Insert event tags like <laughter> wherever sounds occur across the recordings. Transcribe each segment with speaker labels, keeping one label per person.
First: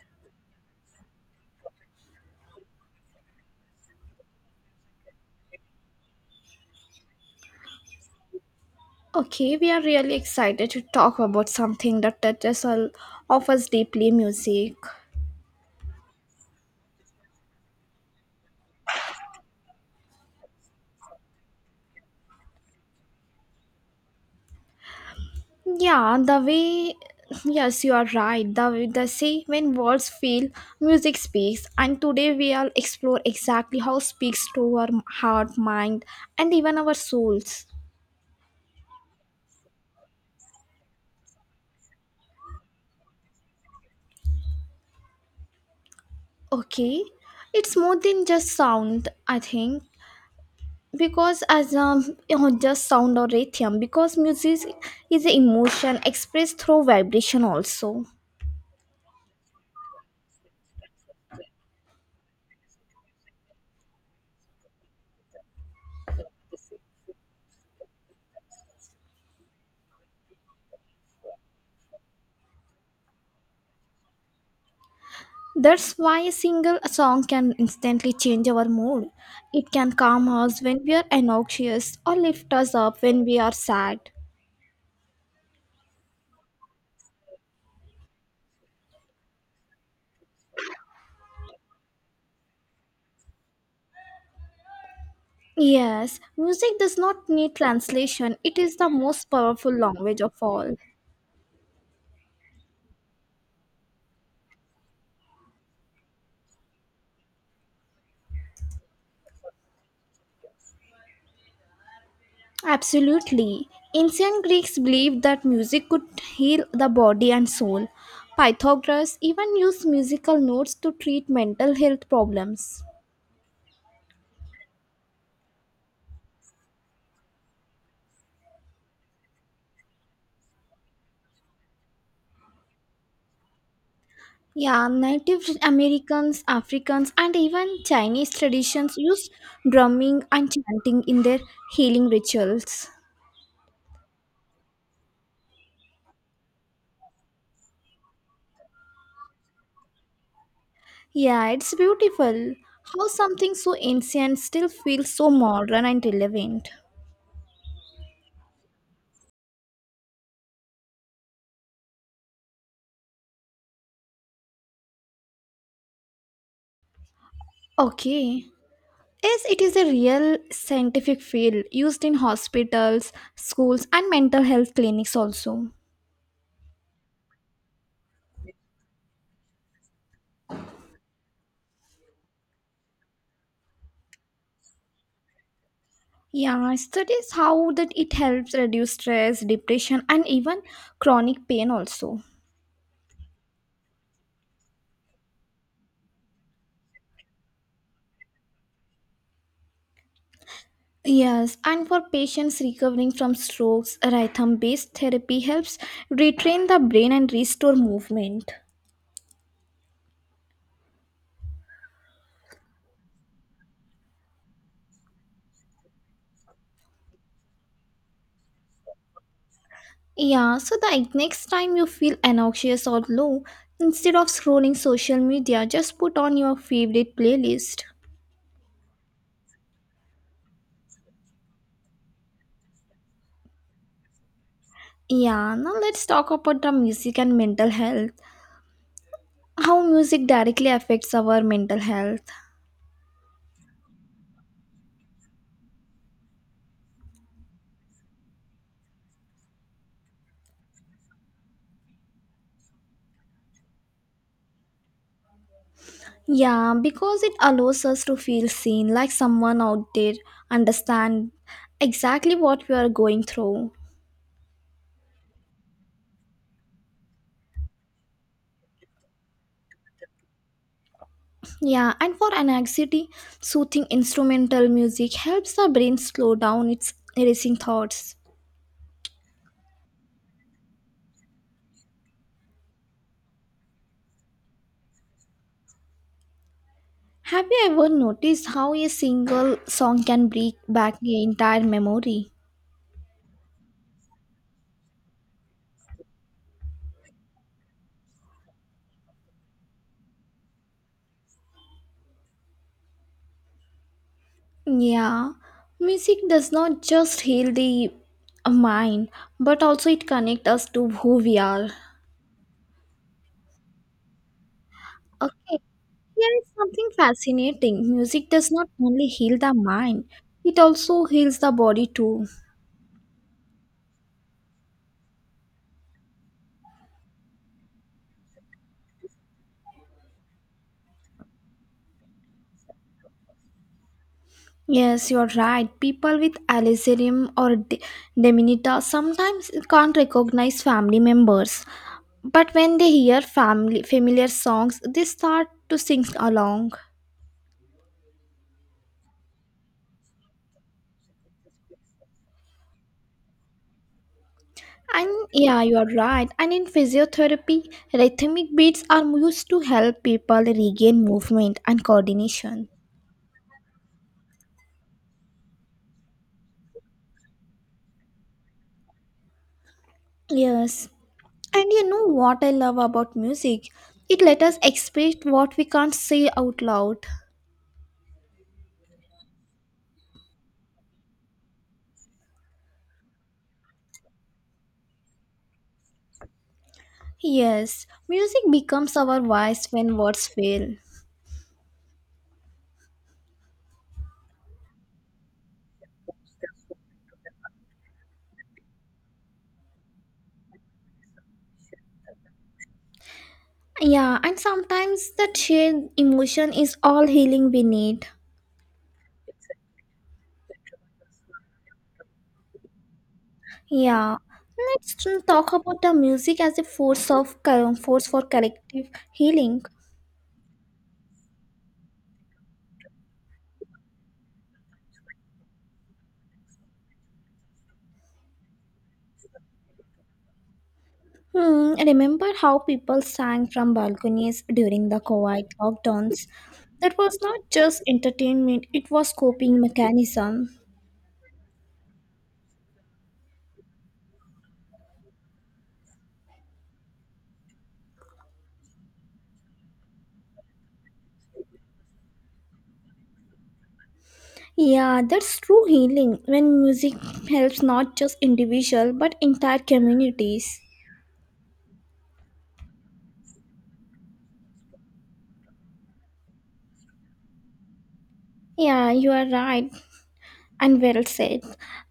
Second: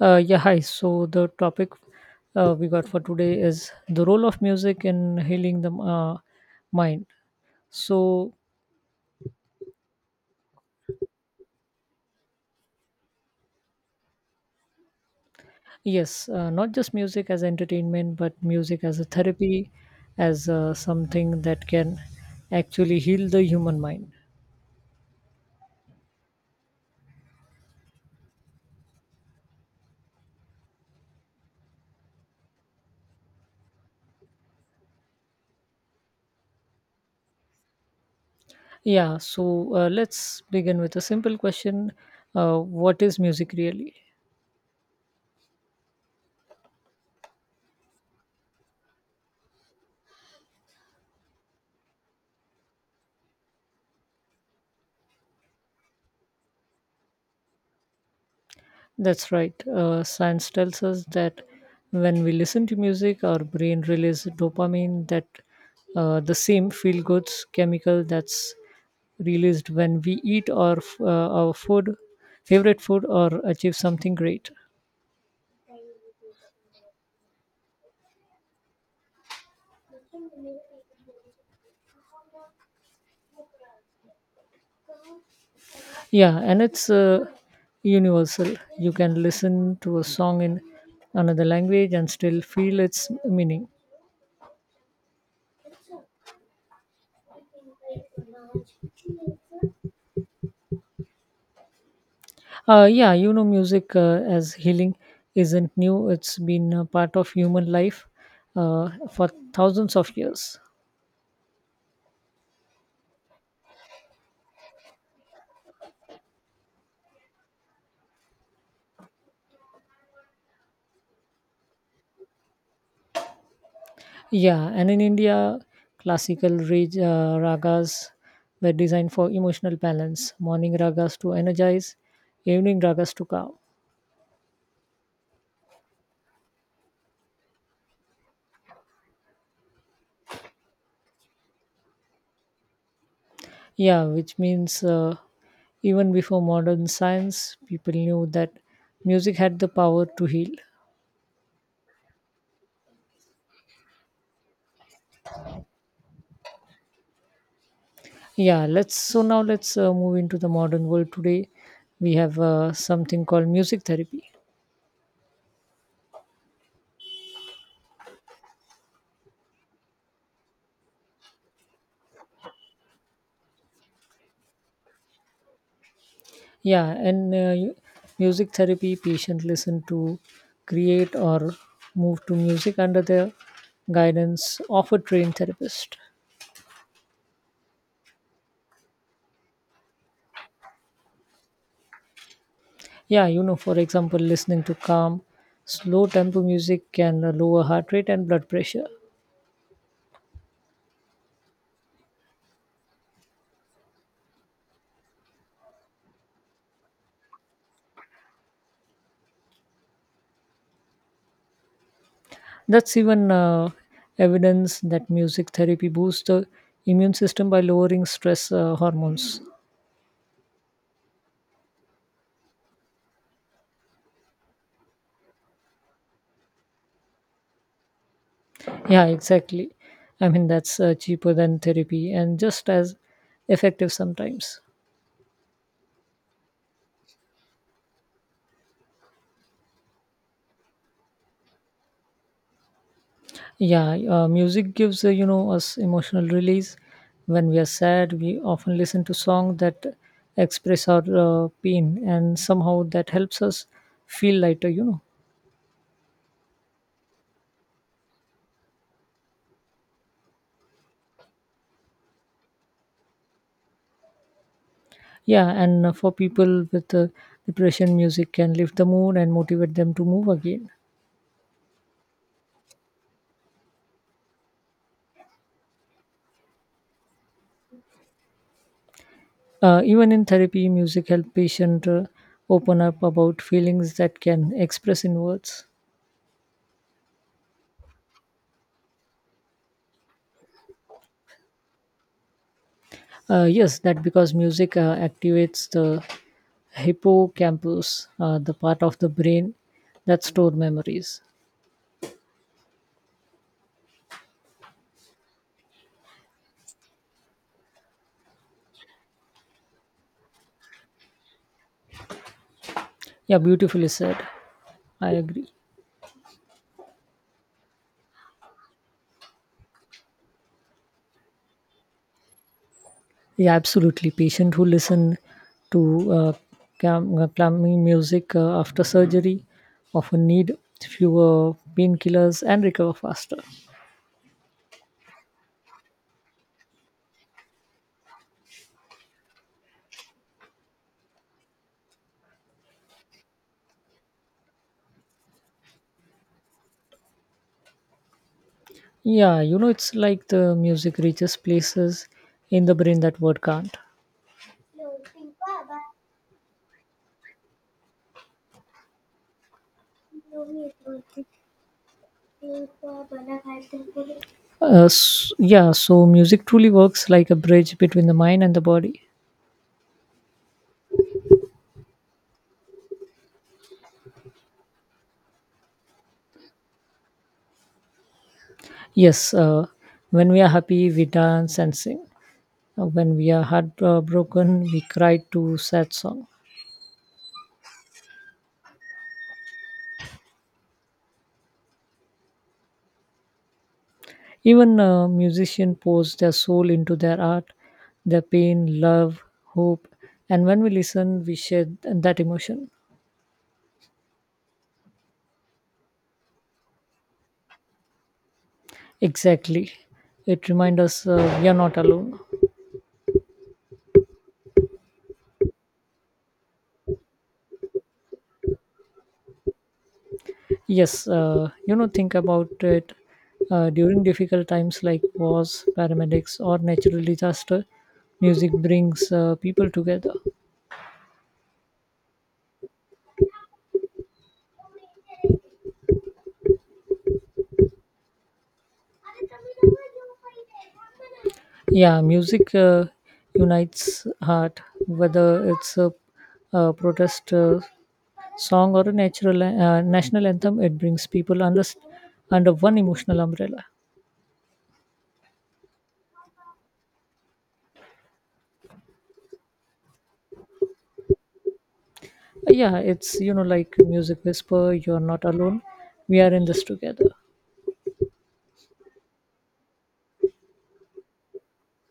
Speaker 1: Yeah, Hi. So the topic we got for today is the role of music in healing the mind. So
Speaker 2: Okay, we are really excited to talk about something that touches all of us deeply music.
Speaker 1: yes, not just music as entertainment, but music as a therapy, as something that can actually heal the human mind.
Speaker 2: Yeah, yes, you are right. The say when words fail, music speaks. And today we will explore exactly how speaks to our heart, mind, and even our souls.
Speaker 1: Yeah. So let's begin with a simple question: What is music really?
Speaker 2: Okay, it's more than just sound, I think. Because just sound or rhythm, because music is emotion expressed through vibration also.
Speaker 1: That's right. Science tells us that when we listen to music, our brain releases dopamine, that the same feel goods chemical that's released when we eat our food, favorite food, or achieve something great.
Speaker 2: That's why a single song can instantly change our mood. It can calm us when we are anxious or lift us up when we are sad.
Speaker 1: Yeah, and it's universal. You can listen to a song in another language and still feel its meaning.
Speaker 2: Yes, music does not need translation. It is the most powerful language of all.
Speaker 1: Yeah, you know, music as healing isn't new. It's been a part of human life for thousands of years.
Speaker 2: Absolutely. Ancient Greeks believed that music could heal the body and soul. Pythagoras even used musical notes to treat mental health problems.
Speaker 1: Yeah, and in India, classical ragas were designed for emotional balance. Morning ragas to energize, evening ragas to calm.
Speaker 2: Yeah, Native Americans, Africans, and even Chinese traditions used drumming and chanting in their healing rituals.
Speaker 1: Yeah, which means even before modern science, people knew that music had the power to heal.
Speaker 2: Yeah, it's beautiful how something so ancient still feels so modern and relevant.
Speaker 1: Yeah, let's so now let's move into the modern world today. We have something called music therapy.
Speaker 2: Okay. Yes, it is a real scientific field used in hospitals, schools, and mental health clinics also.
Speaker 1: Yeah, and uh, you- Music therapy patient listen to create or move to music under the guidance of a trained therapist.
Speaker 2: Yeah, studies how that it helps reduce stress, depression, and even chronic pain also.
Speaker 1: Yeah, you know, for example, listening to calm, slow tempo music can lower heart rate and blood pressure.
Speaker 2: Yes, and for patients recovering from strokes, rhythm based therapy helps retrain the brain and restore movement.
Speaker 1: That's even evidence that music therapy boosts the immune system by lowering stress hormones.
Speaker 2: Yeah, so the next time you feel anxious or low, instead of scrolling social media, just put on your favorite playlist.
Speaker 1: Yeah, exactly. I mean, that's cheaper than therapy and just as effective sometimes.
Speaker 2: Yeah, now let's talk about the music and mental health. How music directly affects our mental health.
Speaker 1: Yeah, music gives, you know, us emotional release. When we are sad, we often listen to songs that express our pain and somehow that helps us feel lighter,
Speaker 2: Yeah, because it allows us to feel seen, like someone out there understand exactly what we are going through.
Speaker 1: Yeah, and for people with depression, music can lift the mood and motivate them to move again.
Speaker 2: Yeah, and for anxiety, soothing instrumental music helps the brain slow down its racing thoughts.
Speaker 1: Even in therapy, music helps patient open up about feelings that can express in words.
Speaker 2: Have you ever noticed how a single song can bring back the entire memory?
Speaker 1: Yes, that because music activates the hippocampus, the part of the brain that store memories.
Speaker 2: Yeah, music does not just heal the mind, but also it connects us to who we are.
Speaker 1: Yeah, beautifully said. I agree.
Speaker 2: Okay, here is something fascinating. Music does not only heal the mind, it also heals the body too.
Speaker 1: Yeah, absolutely. Patient who listen to calming music after surgery often need fewer painkillers and recover faster.
Speaker 2: Yes, you're right. People with Alizarium or de- Dementia sometimes can't recognize family members. But when they hear family familiar songs, they start to sing along.
Speaker 1: Yeah, you know, it's like the music reaches places in the brain that word can't.
Speaker 2: And yeah, you're right. And in physiotherapy, rhythmic beats are used to help people regain movement and coordination.
Speaker 1: Yeah, so music truly works like a bridge between the mind and the body.
Speaker 2: Yes. And you know what I love about music? It let us express what we can't say out loud.
Speaker 1: Yes, when we are happy, we dance and sing. When we are heartbroken, we cry to sad song.
Speaker 2: Yes, music becomes our voice when words fail.
Speaker 1: Even musicians pours their soul into their art, their pain, love, hope, and when we listen, we share that emotion.
Speaker 2: Yeah, and sometimes that shared emotion is all healing we need.
Speaker 1: Exactly, it reminds us we are not alone.
Speaker 2: Yeah, let's talk about the music as a force of co- force for collective healing.
Speaker 1: Yes, you know, think about it. During difficult times like wars, paramedics, or natural disaster, music brings people together.
Speaker 2: Hmm, remember how people sang from balconies during the COVID lockdowns? That was not just entertainment; it was coping mechanism.
Speaker 1: Yeah, music unites heart, whether it's a protest song or a natural national anthem. It brings people under one emotional umbrella.
Speaker 2: Yeah, that's true healing when music helps not just individual but entire communities.
Speaker 1: Yeah, it's you know like music whisper. You're not alone. We are in this together.
Speaker 2: Yeah, you are right and well said.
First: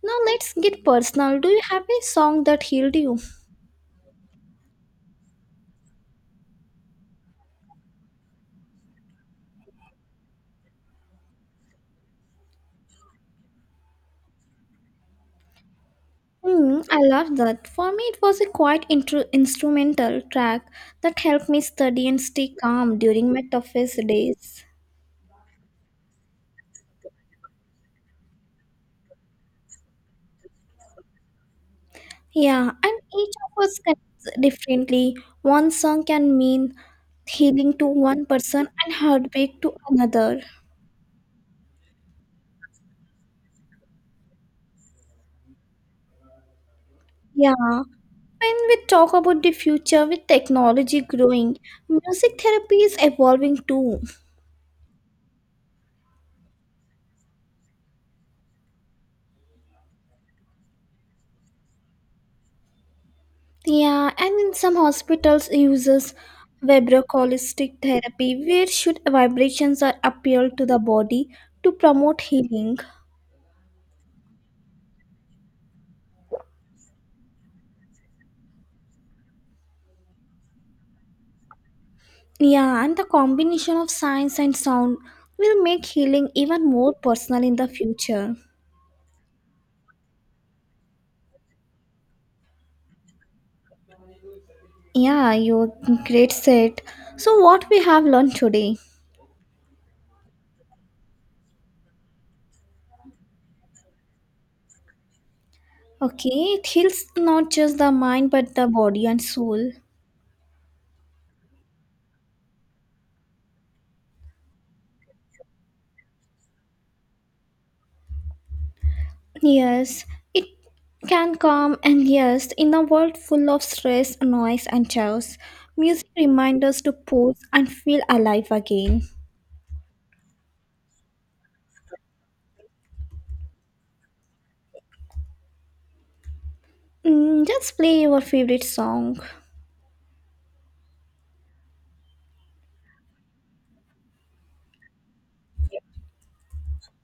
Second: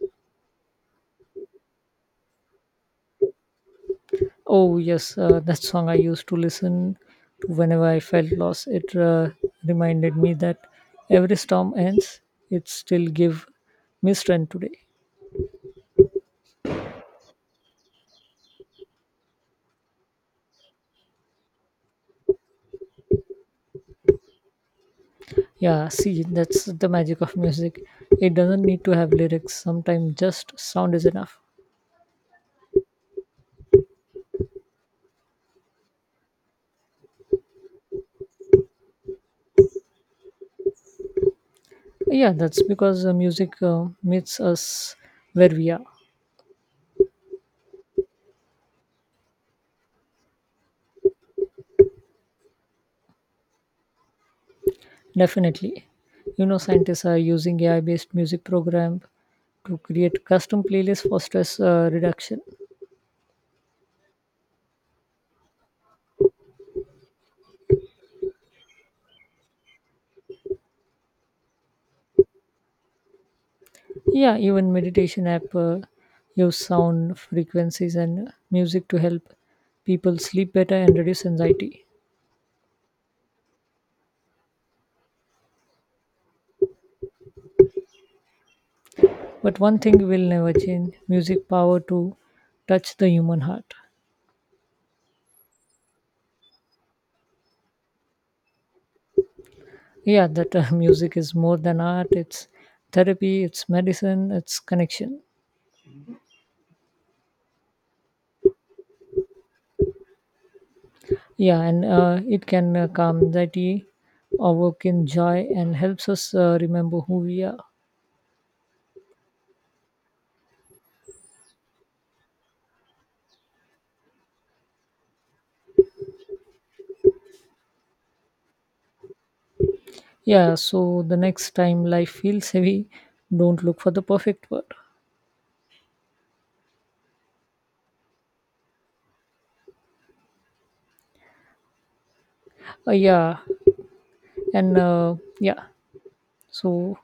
Speaker 2: Now let's get personal. Do you have a song that healed you?
Speaker 1: Oh yes, that song I used to listen to whenever I felt lost. It reminded me that every storm ends, it still give me strength today.
Speaker 2: Hmm, I love that. For me, it was a instrumental track that helped me study and stay calm during my toughest days.
Speaker 1: Yeah, see, that's the magic of music. It doesn't need to have lyrics. Sometimes just sound is enough.
Speaker 2: Yeah, and each of us connects differently. One song can mean healing to one person and heartbreak to another.
Speaker 1: Yeah, that's because music meets us where we are.
Speaker 2: Yeah, when we talk about the future with technology growing, music therapy is evolving too.
Speaker 1: Definitely, you know, scientists are using AI-based music program to create custom playlists for stress reduction.
Speaker 2: Yeah, and in some hospitals uses vibroacoustic therapy where should vibrations are appealed to the body to promote healing.
Speaker 1: Yeah, even meditation app use sound frequencies and music to help people sleep better and reduce anxiety.
Speaker 2: Yeah, and the combination of science and sound will make healing even more personal in the future.
Speaker 1: But one thing will never change: music power to touch the human heart.
Speaker 2: Yeah, you great said. So what we have learned today?
Speaker 1: Yeah, that <laughs> music is more than art. It's therapy. It's medicine. It's connection.
Speaker 2: Okay, it heals not just the mind but the body and soul.
Speaker 1: Yeah, and it can calm anxiety, awaken joy, and helps us remember who we are.
Speaker 2: Yes, it can calm and yes, in a world full of stress, noise, and chaos, music reminds us to pause and feel alive again.
Speaker 1: Yeah, so the next time life feels heavy, don't look for the perfect word.
Speaker 2: Mm, just play your favorite song.
Speaker 1: Yeah, and yeah, so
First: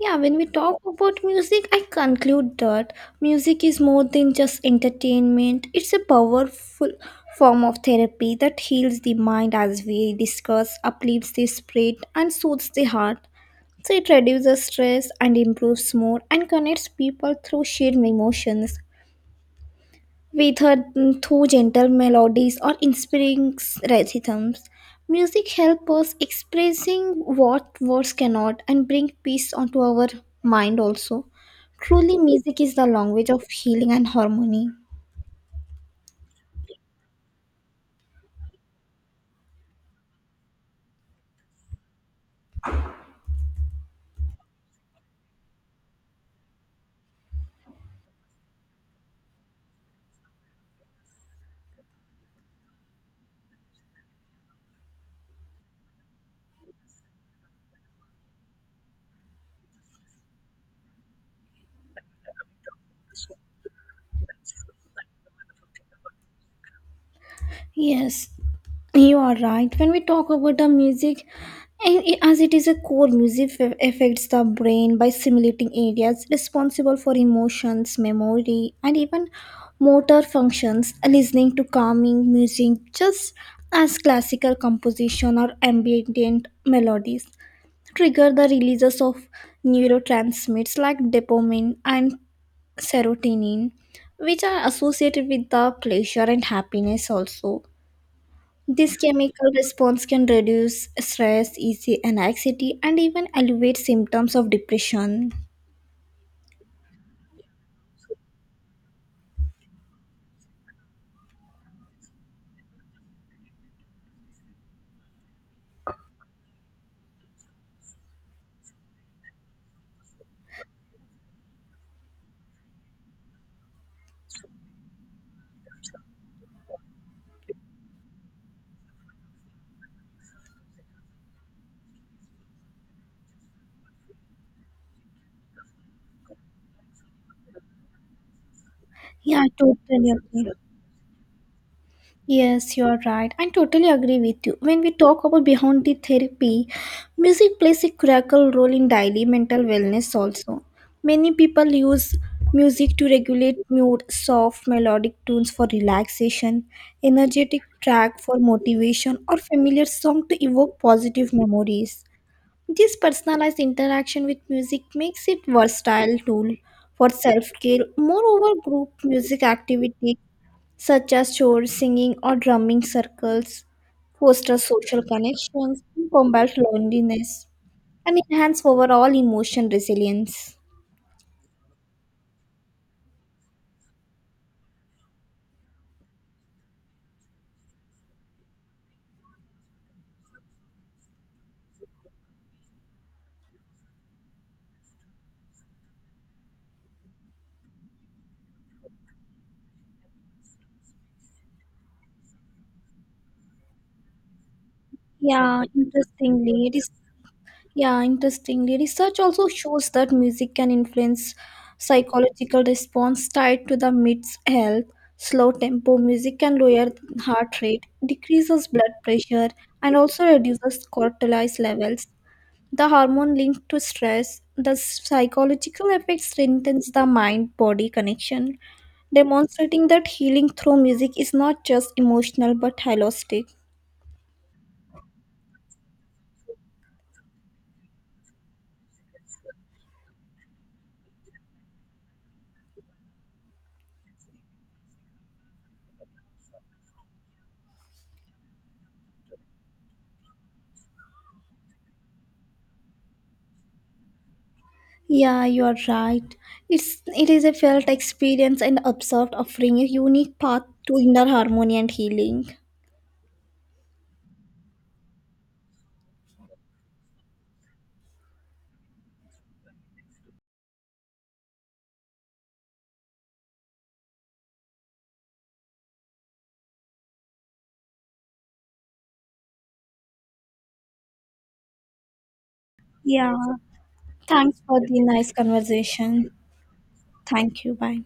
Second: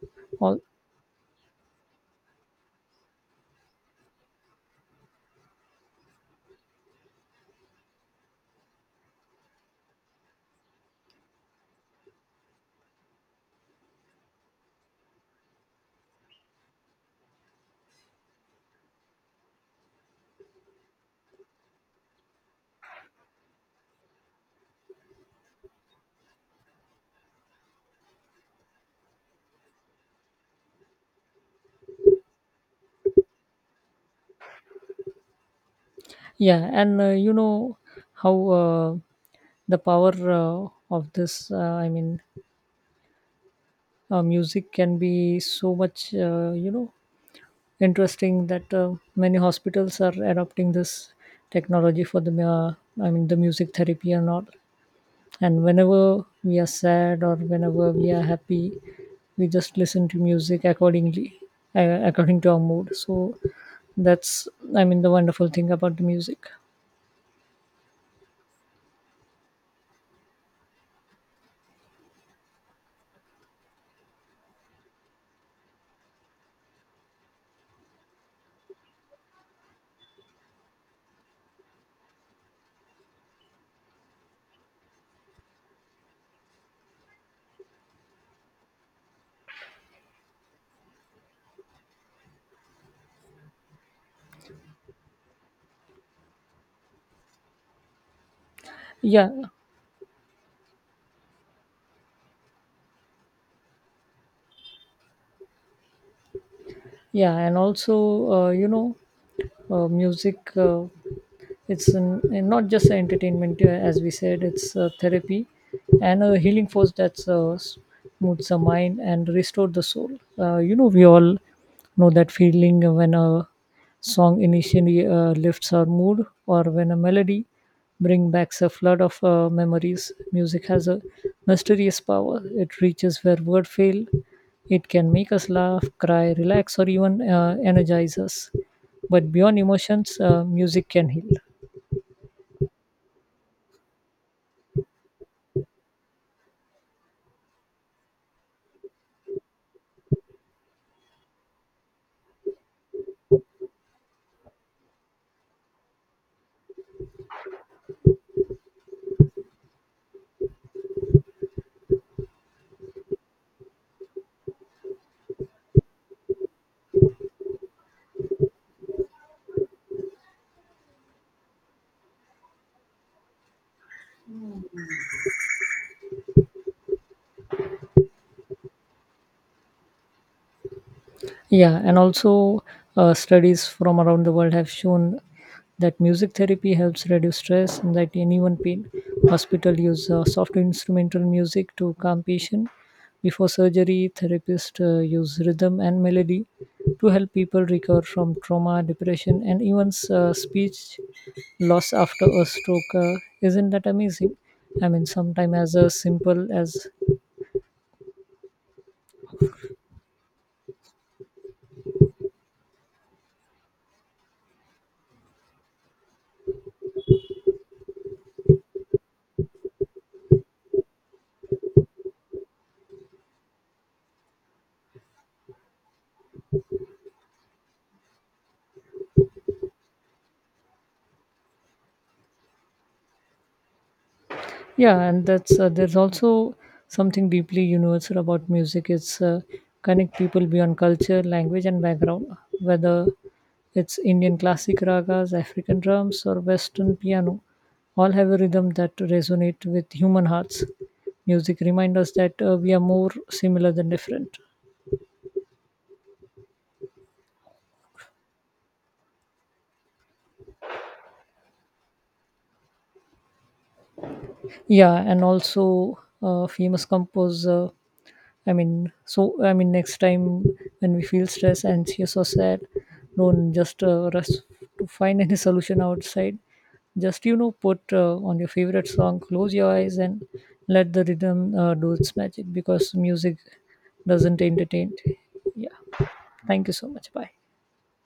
Speaker 2: Yeah, when we
Speaker 1: all
Speaker 2: talk about music, I conclude that music is more than just entertainment. It's a powerful form of therapy that heals the mind, as we discuss, uplifts the spirit, and soothes the heart. So it reduces stress and improves mood and connects people through shared emotions with her through gentle melodies or inspiring rhythms. Music helps us expressing what words cannot and bring peace onto our mind also. Truly, music is the language of healing and harmony.
Speaker 1: Yeah, and you know how the power of this, music can be so much, you know, interesting that many hospitals are adopting this technology for the music therapy and all. And whenever we are sad or whenever we are happy, we just listen to music accordingly, according to our mood. That's, I mean, the wonderful thing about the music.
Speaker 2: Yes, you are right. When we talk about the music, and as it is a core, affects the brain by simulating areas responsible for emotions, memory, and even motor functions. Listening to calming music, just as classical composition or ambient melodies, trigger the releases of neurotransmitters like dopamine and serotonin, which are associated with the pleasure and happiness also this
Speaker 1: Yeah,
Speaker 2: chemical response can reduce stress, easy and anxiety, and even alleviate symptoms of depression.
Speaker 1: yeah, and also, you know, music. It's an, and Not just a entertainment as we said, it's a therapy and a healing force that's smooths the mind and restore the soul. You know, we all know that feeling when a song initially lifts our mood, or when a melody bring back a flood of memories. Music has a mysterious power. It reaches where words fail. It can make us laugh, cry, relax, or even energize us, but
Speaker 2: Yeah, I
Speaker 1: beyond
Speaker 2: totally
Speaker 1: emotions,
Speaker 2: agree.
Speaker 1: music can heal.
Speaker 2: Yes, you are right. I totally agree with you. When we talk about beyond the therapy, music plays a critical role in daily mental wellness also. Many people use music to regulate mood, soft melodic tunes for relaxation, energetic track for motivation, or familiar song to evoke positive memories. This personalized interaction with music makes it versatile tool for self-care. Moreover, group music activity such as chore singing or drumming circles foster social connections, combat loneliness, and enhance overall emotion resilience.
Speaker 1: Yeah, and also studies from around the world have shown that music therapy helps reduce stress and that anyone pain hospital use soft instrumental music to calm patient. Before surgery, therapists use rhythm and melody to help people recover from trauma, depression, and even speech loss after a stroke. Isn't that amazing? I mean, sometimes
Speaker 2: Yeah,
Speaker 1: as a simple
Speaker 2: interestingly, it
Speaker 1: as.
Speaker 2: is Yeah, interestingly, research also shows that music can influence psychological response tied to the mid's health. Slow tempo music can lower heart rate, decreases blood pressure, and also reduces cortisol levels, the hormone linked to stress. The psychological effect strengthens the mind-body connection, demonstrating that healing through music is not just emotional but holistic.
Speaker 1: Yeah, and that's there's also something deeply universal about music. It's connect people beyond culture, language, and background. Whether it's Indian classic ragas, African drums, or Western piano, all have a rhythm that resonate with human hearts. Music reminds us that we are more similar than different.
Speaker 2: Yeah, you are right. It is a felt experience and observed offering a unique path to inner harmony and healing.
Speaker 1: Yeah, and also famous composer, I mean, next time when we feel stressed, anxious, or sad, don't just rush to find any <laughs> solution outside. Just you know, put on your favorite song, close your eyes, and let the rhythm do its magic, because
Speaker 2: Yeah.
Speaker 1: music doesn't
Speaker 2: Thanks for
Speaker 1: entertain.
Speaker 2: the nice
Speaker 1: Yeah,
Speaker 2: conversation.
Speaker 1: thank you so much. Bye.
Speaker 2: Thank you. Bye.